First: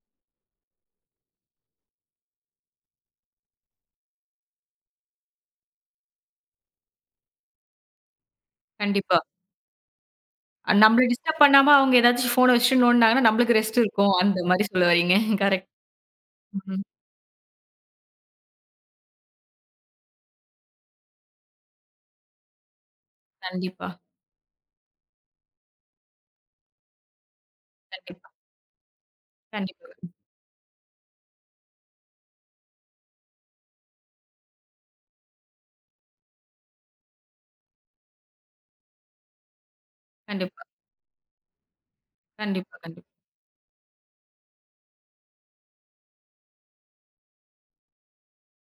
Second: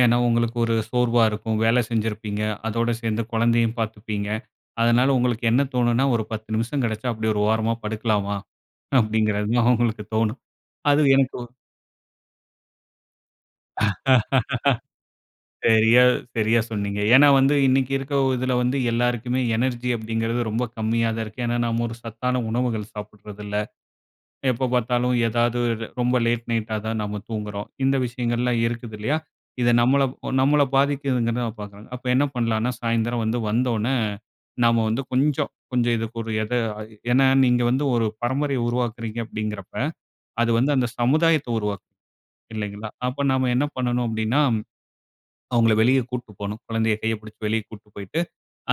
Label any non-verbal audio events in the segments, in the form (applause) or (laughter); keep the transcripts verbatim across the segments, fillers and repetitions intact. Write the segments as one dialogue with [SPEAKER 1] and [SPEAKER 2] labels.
[SPEAKER 1] ஏன்னா, உங்களுக்கு ஒரு சோர்வா இருக்கும். வேலை செஞ்சிருப்பீங்க. அதோட சேந்து குழந்தையையும் பாத்துப்பீங்க. அதனால உங்களுக்கு என்ன தோணுன்னா, ஒரு பத்து நிமிஷம் கெடைச்சா அப்டி ஒரு ஓரமா படுக்கலாமா,
[SPEAKER 2] கண்டிப்பா.
[SPEAKER 1] அப்டிங்கறது தான் உங்களுக்கு தோணும்.
[SPEAKER 2] அ
[SPEAKER 1] அது
[SPEAKER 2] நம்மள டிஸ்டர்ப்
[SPEAKER 1] எனக்கும்
[SPEAKER 2] பண்ணாம அவுங்க ஏதாச்சு ஃபோன் வச்சுட்டு நோண்டுனாங்கன்னா, நம்மளுக்கு ரெஸ்ட் இருக்கும். அந்த மாரி சொல்ல வர்றீங்க.
[SPEAKER 1] (laughs)
[SPEAKER 2] கரெக்ட்.
[SPEAKER 1] சரியா, சரியா
[SPEAKER 2] ம்ஹ்ம்.
[SPEAKER 1] சொன்னீங்க. ஏன்னா வந்து, இன்னைக்கு இருக்க ஒ இதுல வந்து, எல்லாருக்குமே எனர்ஜி அப்படிங்கறது, ரொம்ப கம்மியா தான் இருக்கு. ஏன்னா நம்ம ஒரு சத்தான உணவுகள் சாப்புடறதில்ல,
[SPEAKER 2] கண்டிப்பா.
[SPEAKER 1] எப்போ பாத்தாலும், எதாவது ரொம்ப லேட் நைட்டா தான் நம்ம தூங்குறோம். இந்த
[SPEAKER 2] கண்டிப்பா.
[SPEAKER 1] விஷயங்கள்லாம் இருக்குது இல்லையா? இது நம்மள
[SPEAKER 2] கண்டிப்பா.
[SPEAKER 1] அ நம்மள பாதிக்குதுனு நான் பாக்குறேன். அப்ப என்ன பண்ணலாம்னா, சாயந்தரம் வந்து, வந்தவோன்னே, நம்ம வந்து கொஞ்சம், கொஞ்சம் இதுக்கு ஒரு எத ஏன்னா, நீங்க வந்து ஒரு பரம்பரைய உருவாக்குறீங்க அப்படிங்கிறப்ப, அது
[SPEAKER 2] கண்டிப்பா.
[SPEAKER 1] வந்து அந்த சமுதாயத்த உருவாக்கும்.
[SPEAKER 2] கண்டிப்பா,
[SPEAKER 1] இல்லைங்களா,
[SPEAKER 2] கண்டிப்பா.
[SPEAKER 1] அப்ப நாம என்ன பண்ணணும் அப்டின்னா, அவுங்கள வெளிய கூட்டு போணும். குழந்தைய கைய பிடிச்சு வெளிய கூட்டு போய்ட்டு,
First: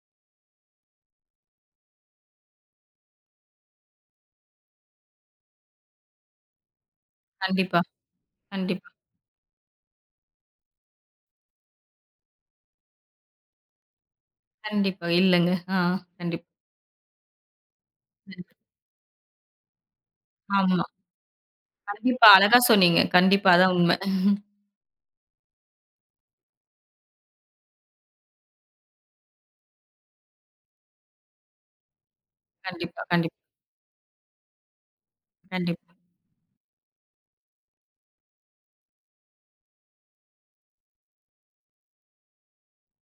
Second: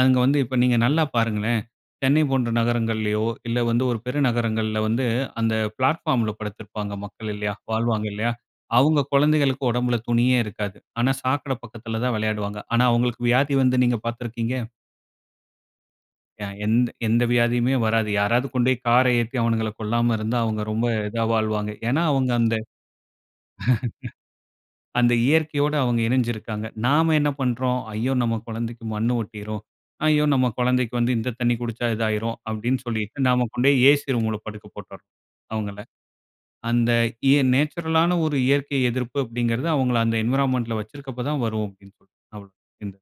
[SPEAKER 1] அங்க வந்து, இப்ப நீங்க நல்லா பாருங்களேன், சென்னை போன்ற நகரங்கள்லயோ, இல்ல வந்து ஒரு பெரிய நகரங்கள்ல வந்து, அந்த பிளாட்ஃபார்ம்ல படுத்திருப்பாங்க மக்கள் இல்லையா,
[SPEAKER 2] கண்டிப்பா,
[SPEAKER 1] வாழ்வாங்க இல்லையா,
[SPEAKER 2] கண்டிப்பா.
[SPEAKER 1] அவுங்க குழந்தைகளுக்கு உடம்புல துணியே இருக்காது. ஆனா சாக்கட பக்கத்துல தான் விளையாடுவாங்க. ஆனா அவுங்களுக்கு வியாதி வந்து நீங்க பாத்துருக்கீங்க?
[SPEAKER 2] கண்டிப்பா, இல்லங்க. அ கண்டிப்பா.
[SPEAKER 1] ய எந்த எந்த வியாதியுமே வராது.
[SPEAKER 2] ம்.
[SPEAKER 1] யாராவது கொண்டோய் கார ஏத்தி அவனுங்கள கொல்லாம இருந்தா, அவுங்க
[SPEAKER 2] ஆமா.
[SPEAKER 1] ரொம்ப இதா வாழ்வாங்க. ஏன்னா,
[SPEAKER 2] கண்டிப்பா,
[SPEAKER 1] அவுங்க அந்த
[SPEAKER 2] அழகா
[SPEAKER 1] (chuckles)
[SPEAKER 2] சொன்னீங்க. கண்டிப்பா அதான் உண்ம. (chuckles)
[SPEAKER 1] அந்த இயற்கையோட அவுங்க இணைஞ்சு இருக்காங்க. நாம என்ன பண்றோம்? "ஐயோ நம்ம கொழந்தைக்கு மண்ணு ஒட்டிரும். ஐயோ நம்ம கொழந்தைக்கு வந்து இந்த தண்ணீ குடிச்சா இது ஆயிரும்" அப்டின்னு
[SPEAKER 2] கண்டிப்பா,
[SPEAKER 1] சொல்லிட்டு,
[SPEAKER 2] கண்டிப்
[SPEAKER 1] நாம கொண்டோய் ஏ சி ரூம்ல படுக்க போட்டுர்றோம், அவுங்கள.
[SPEAKER 2] கண்டிப்
[SPEAKER 1] அந்த இ நேச்சுரலான ஒரு இயற்கை எதிர்ப்பு அப்டிங்கிறது, அவுங்கள அந்த என்வரான்மென்ட்ல வச்சிருக்கப்ப தான் தான் வரும் அப்டின்னு சொல்ட்டு நம்மளும் இந்த